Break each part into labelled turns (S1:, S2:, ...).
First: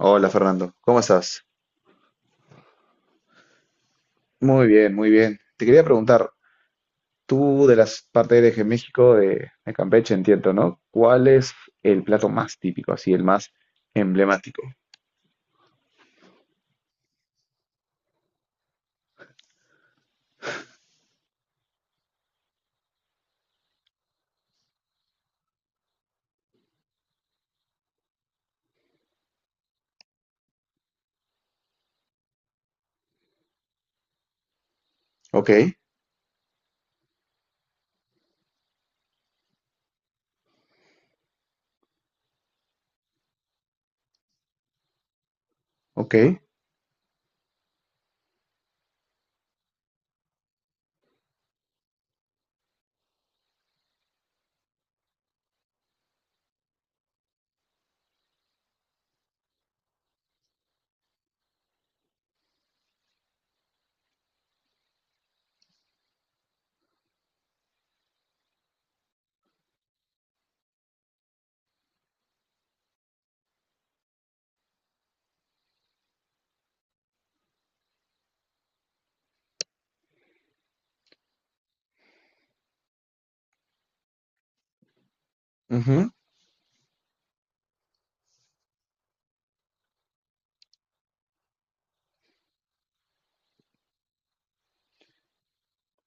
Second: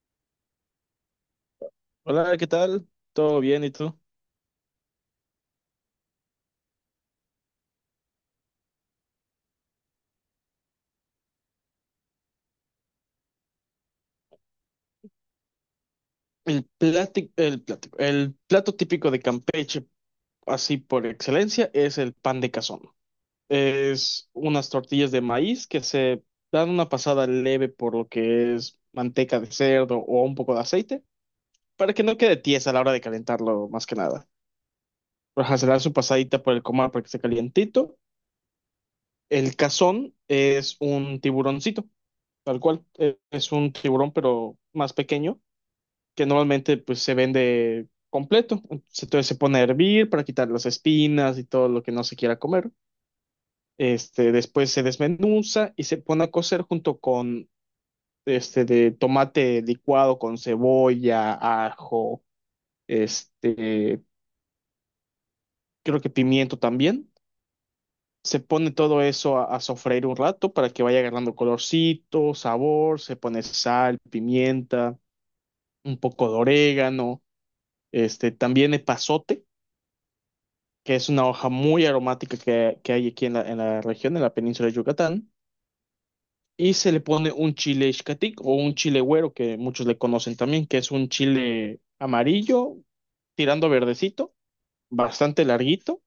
S1: Hola Fernando, ¿cómo estás?
S2: Hola, ¿qué tal? ¿Todo bien? ¿Y tú?
S1: Muy bien, muy bien. Te quería preguntar, tú de las partes eres de México, de Campeche, entiendo, ¿no? ¿Cuál es el plato más típico, así, el más emblemático?
S2: El plato típico de Campeche, así por excelencia, es el pan de cazón. Es unas tortillas de maíz que se dan una pasada leve por lo que es manteca de cerdo o un poco de aceite, para que no quede tiesa a la hora de calentarlo, más que nada.
S1: Ok,
S2: Ajá, se le da su pasadita por el comal para que esté calientito. El cazón es un tiburoncito, tal cual. Es un tiburón, pero más pequeño
S1: ok.
S2: que normalmente pues se vende completo. Entonces se pone a hervir para quitar las espinas y todo lo que no se quiera comer. Este, después se desmenuza y se pone a cocer junto con este de tomate licuado con cebolla, ajo, este, creo que pimiento también. Se pone todo eso a sofreír un rato para que vaya agarrando colorcito, sabor, se pone sal, pimienta, un poco de orégano, este, también epazote que es una hoja muy aromática que hay aquí en la región, en la península de Yucatán,
S1: Ujú,
S2: y se le pone un chile ixcatec o un chile güero, que muchos le conocen también, que es un chile amarillo, tirando a verdecito, bastante larguito.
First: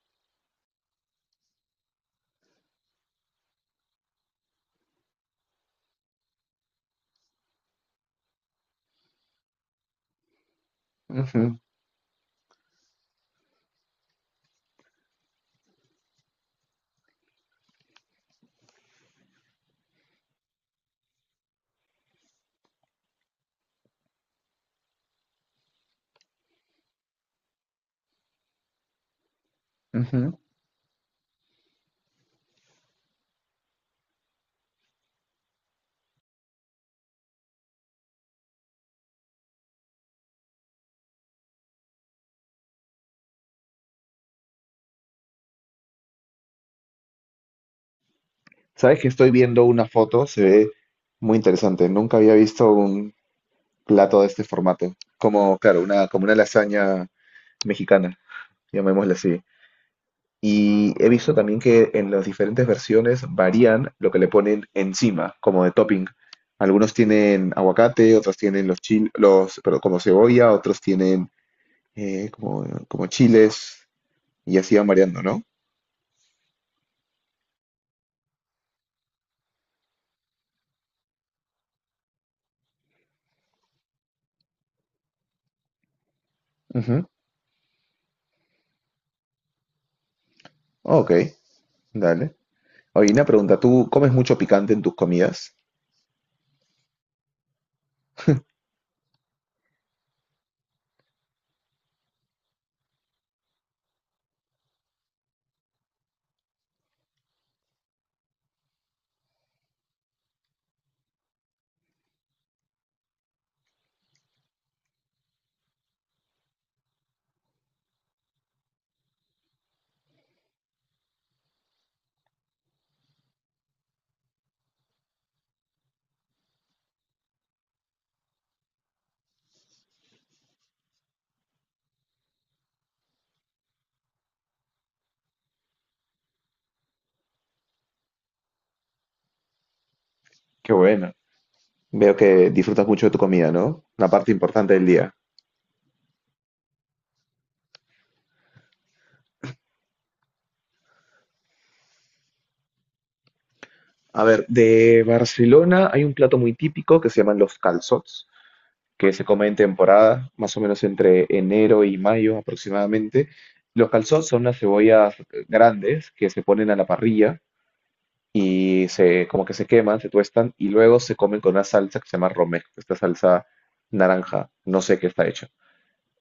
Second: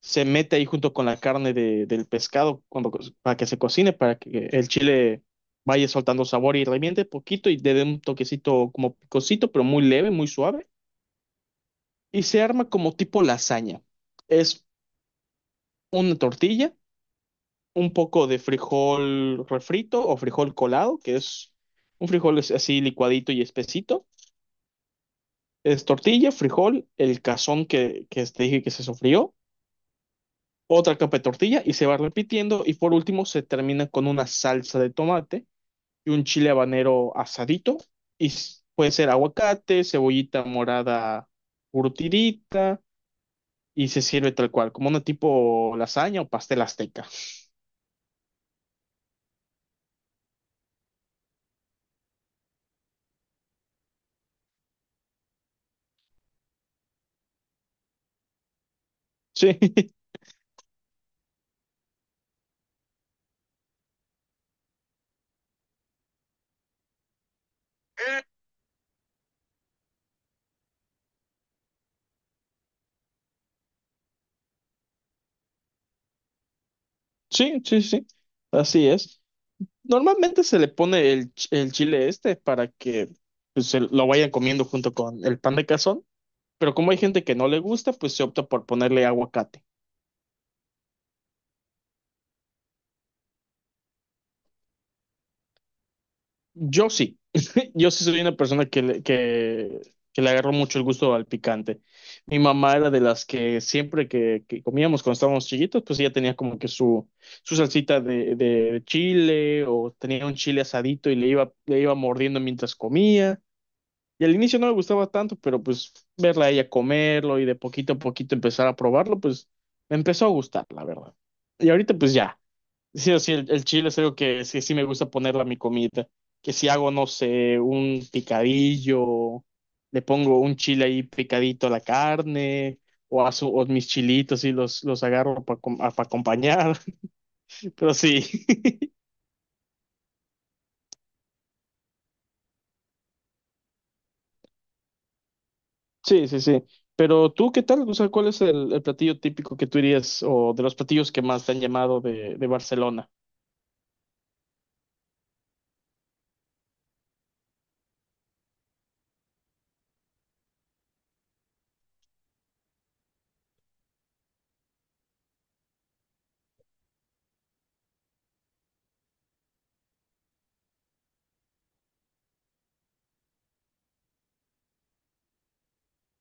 S2: Se mete ahí junto con la carne de- del pescado cuando, co- para que se cocine, para que el chile vaya soltando sabor y reviente poquito y le dé un toquecito como picosito, pero muy leve, muy suave.
S1: ujú,
S2: Y se arma como tipo lasaña. Es una tortilla, un poco de frijol refrito o frijol colado, que es un frijol es- así licuadito y espesito. Es tortilla, frijol, el cazón que te dije que se sofrió,
S1: ujú.
S2: otra capa de tortilla y se va repitiendo. Y por último se termina con una salsa de tomate y un chile habanero asadito. Y s- puede ser aguacate, cebollita morada curtidita y se sirve tal cual, como una tipo lasaña o pastel azteca.
S1: Sabes que estoy viendo una foto, se ve muy interesante. Nunca había visto un plato de este formato. Como, claro, como una lasaña mexicana, llamémosla así.
S2: Sí,
S1: Y he visto también que en las diferentes versiones varían lo que le ponen encima, como de topping. Algunos tienen aguacate, otros tienen pero como cebolla, otros tienen como chiles, y así van variando, ¿no?
S2: sí, sí, sí. Así es. Normalmente se le pone el, ch- el chile este para que pues, se lo vayan comiendo junto con el pan de cazón, pero como hay
S1: Ujú.
S2: gente que no le gusta, pues se opta por ponerle aguacate.
S1: Ok, dale. Oye, una pregunta, ¿tú comes mucho picante en tus comidas?
S2: Yo sí, yo sí soy una persona que le agarró mucho el gusto al picante. Mi mamá era de las que siempre que comíamos cuando estábamos chiquitos, pues ella tenía como que su salsita de chile o tenía un chile asadito y le iba mordiendo mientras comía. Y al inicio no me gustaba tanto, pero pues verla a ella comerlo y de poquito a poquito empezar a probarlo, pues me empezó a gustar, la verdad. Y ahorita pues ya, sí o sí, el chile es algo que sí, sí me gusta ponerle a mi comida, que si hago, no sé, un picadillo, le pongo un chile ahí picadito a la carne, o, a su- o mis chilitos y los agarro para acompañar, pero sí.
S1: Qué bueno. Veo que disfrutas mucho de tu comida, ¿no? La parte importante del día.
S2: Sí, sí, sí. Pero tú, ¿qué tal? O sea, ¿cuál es el platillo típico que tú dirías o de los platillos que más te han llamado de Barcelona?
S1: A ver, de Barcelona hay un plato muy típico que se llaman los calçots, que se come en temporada, más o menos entre enero y mayo aproximadamente. Los calzots son unas cebollas grandes que se ponen a la parrilla y se, como que se queman, se tuestan y luego se comen con una salsa que se llama romesco, esta salsa naranja, no sé qué está hecha.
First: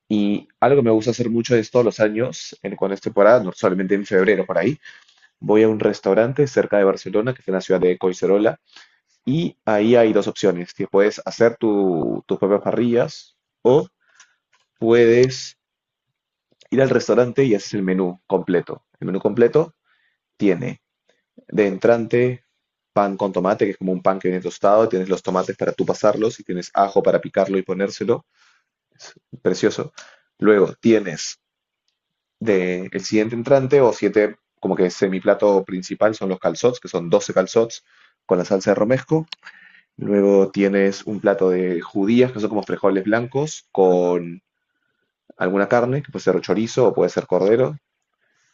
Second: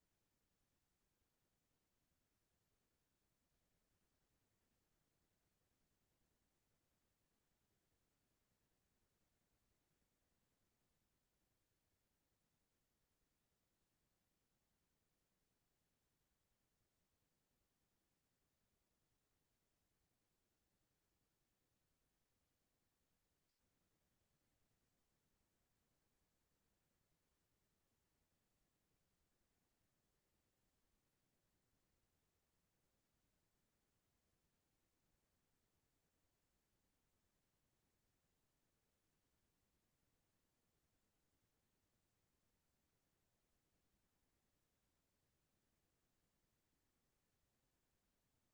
S1: Y algo que me gusta hacer mucho es todos los años, en, cuando es temporada, no solamente en febrero por ahí, voy a un restaurante cerca de Barcelona, que está en la ciudad de Coicerola, y ahí hay dos opciones: que puedes hacer tus propias parrillas o puedes ir al restaurante y haces el menú completo. El menú completo tiene de entrante pan con tomate, que es como un pan que viene tostado, tienes los tomates para tú pasarlos y tienes ajo para picarlo y ponérselo. Es precioso. Luego tienes de el siguiente entrante o siete, como que semiplato principal son los calzots, que son 12 calzots con la salsa de romesco. Luego tienes un plato de judías, que son como frijoles blancos, con alguna carne, que puede ser chorizo o puede ser cordero.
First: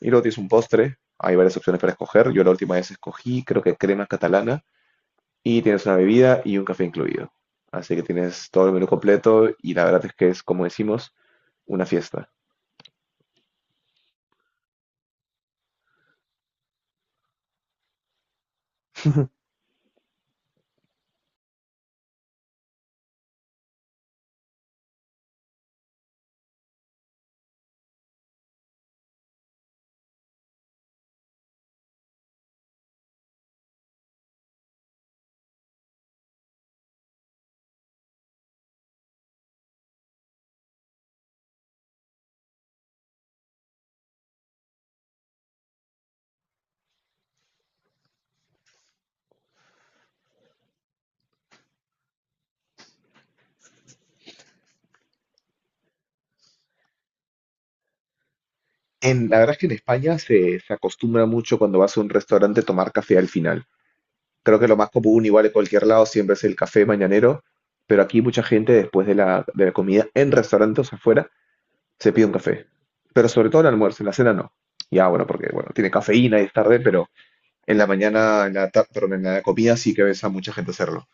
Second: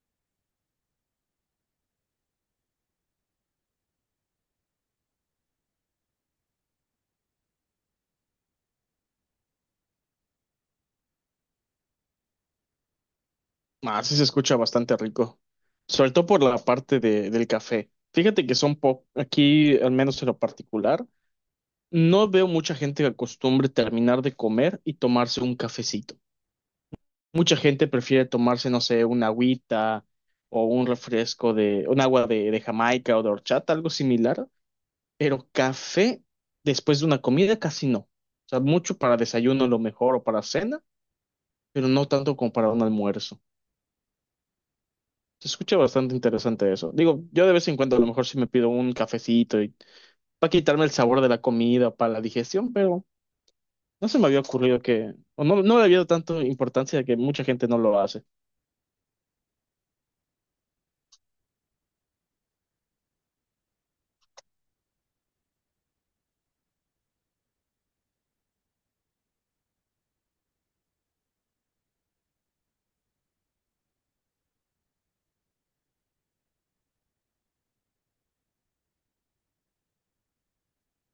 S1: Y luego tienes un postre, hay varias opciones para escoger. Yo la última vez escogí, creo que crema catalana, y tienes una bebida y un café incluido. Así que tienes todo el menú completo y la verdad es que es, como decimos, una fiesta.
S2: Ah, sí se escucha bastante rico. Sobre todo por la parte de, del café. Fíjate que son po aquí, al menos en lo particular, no veo mucha gente que acostumbre terminar de comer y tomarse un cafecito. Mucha gente prefiere tomarse, no sé, una agüita o un refresco de, un agua de Jamaica o de horchata, algo similar. Pero café después de una comida casi no. O sea, mucho para desayuno a lo mejor o para cena, pero no tanto como para un almuerzo. Se escucha bastante interesante eso. Digo, yo de vez en cuando a lo mejor sí me pido un cafecito y para quitarme el sabor de la comida, para la digestión, pero no se me había ocurrido que, o no, no le había dado tanto importancia que mucha gente no lo hace.
S1: La verdad es que en España se acostumbra mucho cuando vas a un restaurante tomar café al final. Creo que lo más común, igual en cualquier lado, siempre es el café mañanero, pero aquí mucha gente después de la comida en restaurantes afuera se pide un café. Pero sobre todo en el almuerzo, en la cena no. Ya, bueno, porque bueno, tiene cafeína y es tarde, pero en la mañana, en la tarde, perdón, en la comida sí que ves a mucha gente hacerlo.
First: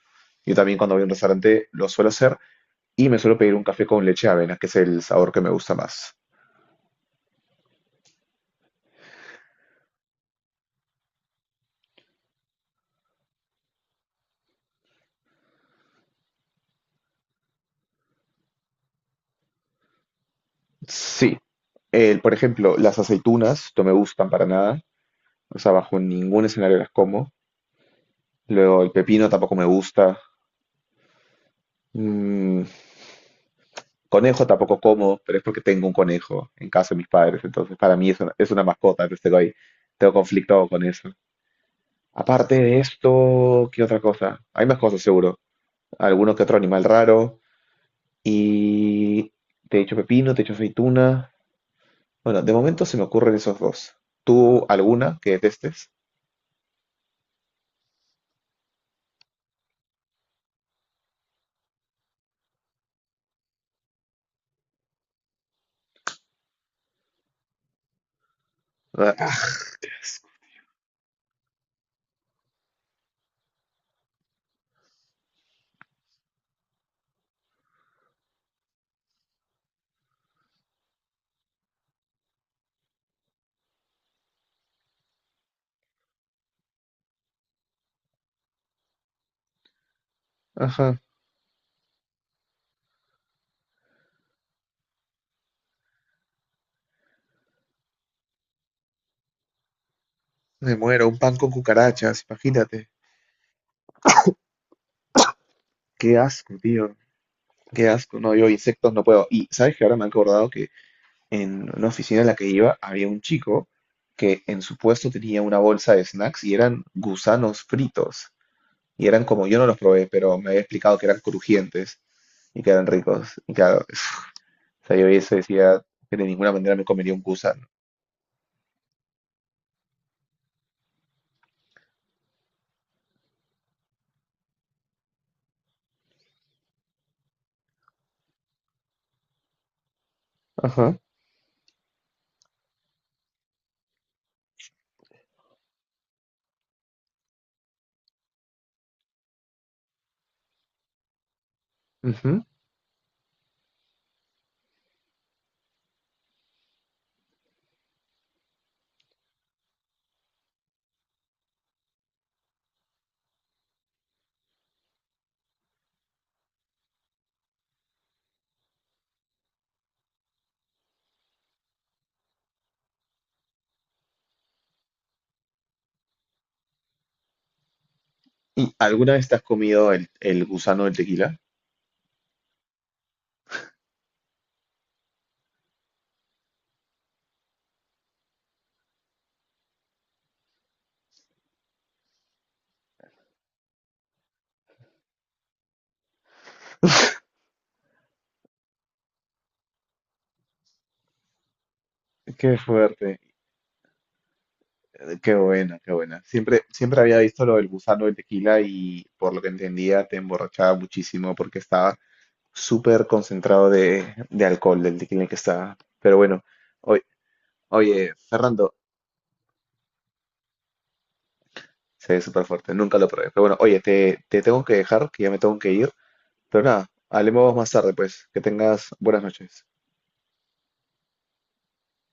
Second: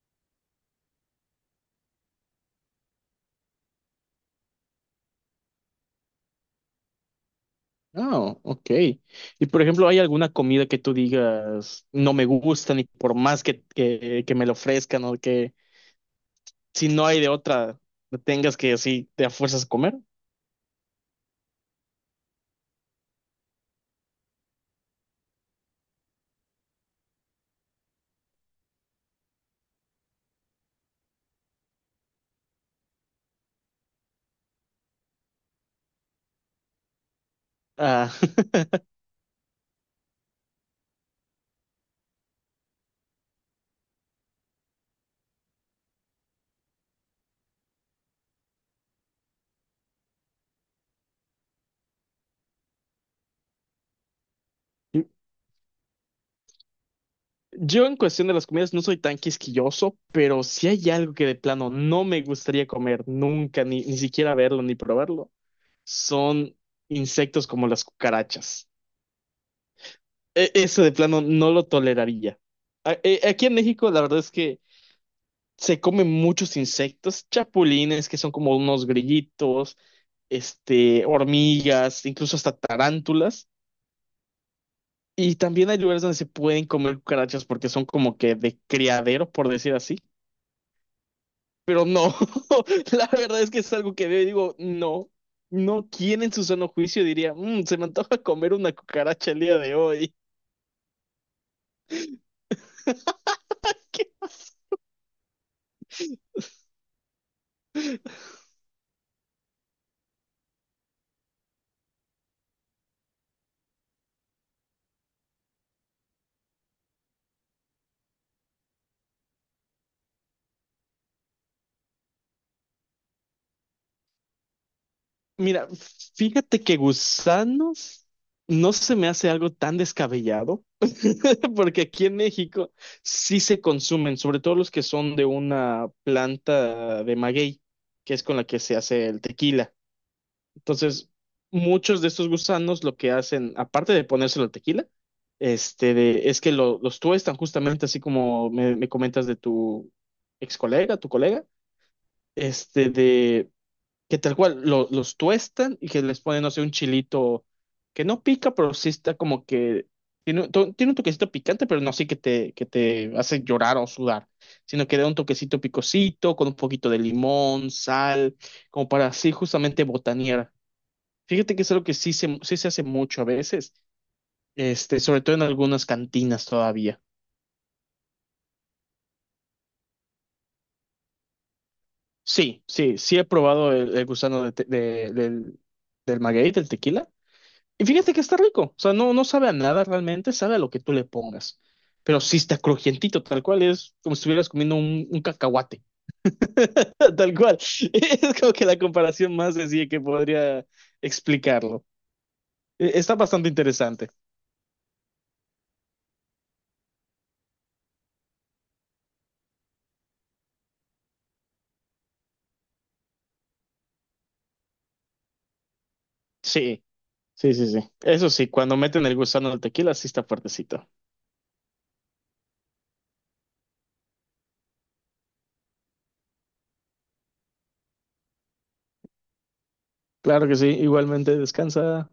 S1: Yo también cuando voy a un restaurante lo suelo hacer y me suelo pedir un café con leche de avena, que es el sabor que me gusta más.
S2: Ah, ok. Y por ejemplo, ¿hay alguna comida que tú digas no me gusta ni por más que, que me lo ofrezcan o que si no hay de otra, tengas que así te a fuerzas comer?
S1: Sí. El, por ejemplo, las aceitunas no me gustan para nada. O sea, bajo ningún escenario las como. Luego el pepino tampoco me gusta. Mm, conejo tampoco como, pero es porque tengo un conejo en casa de mis padres. Entonces, para mí
S2: Ah,
S1: es una mascota, entonces tengo ahí, tengo conflicto con eso. Aparte de esto, ¿qué otra cosa? Hay más cosas seguro. Algunos que otro animal raro y te he dicho pepino, te he dicho aceituna. Bueno, de momento se me ocurren esos dos. ¿Tú alguna que detestes?
S2: yo en cuestión de las comidas no soy tan quisquilloso, pero si hay algo que de plano no me gustaría comer nunca, ni, ni siquiera verlo ni probarlo, son insectos como las cucarachas.
S1: Ah, ah,
S2: E- eso de plano no lo toleraría. A- e- aquí en México la verdad es que se comen muchos insectos, chapulines que son como unos grillitos, este, hormigas, incluso hasta tarántulas. Y también hay lugares donde se pueden comer cucarachas porque son como que de criadero, por decir así.
S1: ajá,
S2: Pero no, la verdad es que es algo que veo y digo, no, no, ¿quién en su sano juicio diría, "Mm, se me antoja comer una cucaracha el día de hoy"?
S1: me muero, un pan con cucarachas, imagínate.
S2: ¡Qué asco!
S1: Qué asco, tío. Qué asco. No, yo insectos no puedo. Y sabes que ahora me he acordado que en una oficina en la que iba había un chico que en su puesto tenía una bolsa de snacks y eran gusanos fritos. Y eran como, yo no los probé, pero me había explicado que eran crujientes y que eran ricos. Y claro, o sea, yo vi eso y
S2: Mira,
S1: decía que de ninguna
S2: fíjate
S1: manera
S2: que
S1: me comería un gusano.
S2: gusanos no se me hace algo tan descabellado, porque aquí en México sí se consumen, sobre todo los que son de una planta de maguey, que es con la que se hace el tequila.
S1: Ajá.
S2: Entonces, muchos de estos gusanos lo que hacen, aparte de ponérselo al tequila, este, de- es que lo- los tuestan justamente así como me comentas de tu ex colega, tu colega,
S1: Ujú.
S2: este, de que tal cual lo- los tuestan y que les ponen, no sé, un chilito que no pica, pero sí está como que tiene, un to- tiene un toquecito picante, pero no así que te hace llorar o sudar, sino que da un toquecito picosito con un poquito de limón, sal, como para así justamente botanear. Fíjate que es algo que sí se hace mucho a veces, este, sobre todo en algunas cantinas todavía.
S1: ¿Y alguna vez te has comido el gusano del tequila?
S2: Sí, sí, sí he probado el gusano de te- de- del, del maguey, del tequila. Y fíjate que está rico, o sea, no, no sabe a nada realmente, sabe a lo que tú le pongas. Pero sí está crujientito, tal cual es como si estuvieras comiendo un cacahuate, tal cual. Es como que la comparación más sencilla que podría explicarlo.
S1: Qué
S2: E- está
S1: fuerte,
S2: bastante interesante.
S1: qué buena, qué buena. Siempre, siempre había visto lo del gusano del tequila y por lo que entendía te emborrachaba muchísimo porque estaba súper concentrado de alcohol del tequila en que estaba. Pero bueno,
S2: Sí,
S1: oye,
S2: sí, sí, sí.
S1: oye,
S2: Eso sí,
S1: Fernando,
S2: cuando meten el gusano del tequila, sí está fuertecito.
S1: se ve súper fuerte, nunca lo probé. Pero bueno, oye, te tengo que dejar, que ya me tengo que ir. Pero nada, hablemos más tarde, pues. Que tengas buenas noches.
S2: Claro que sí, igualmente descansa.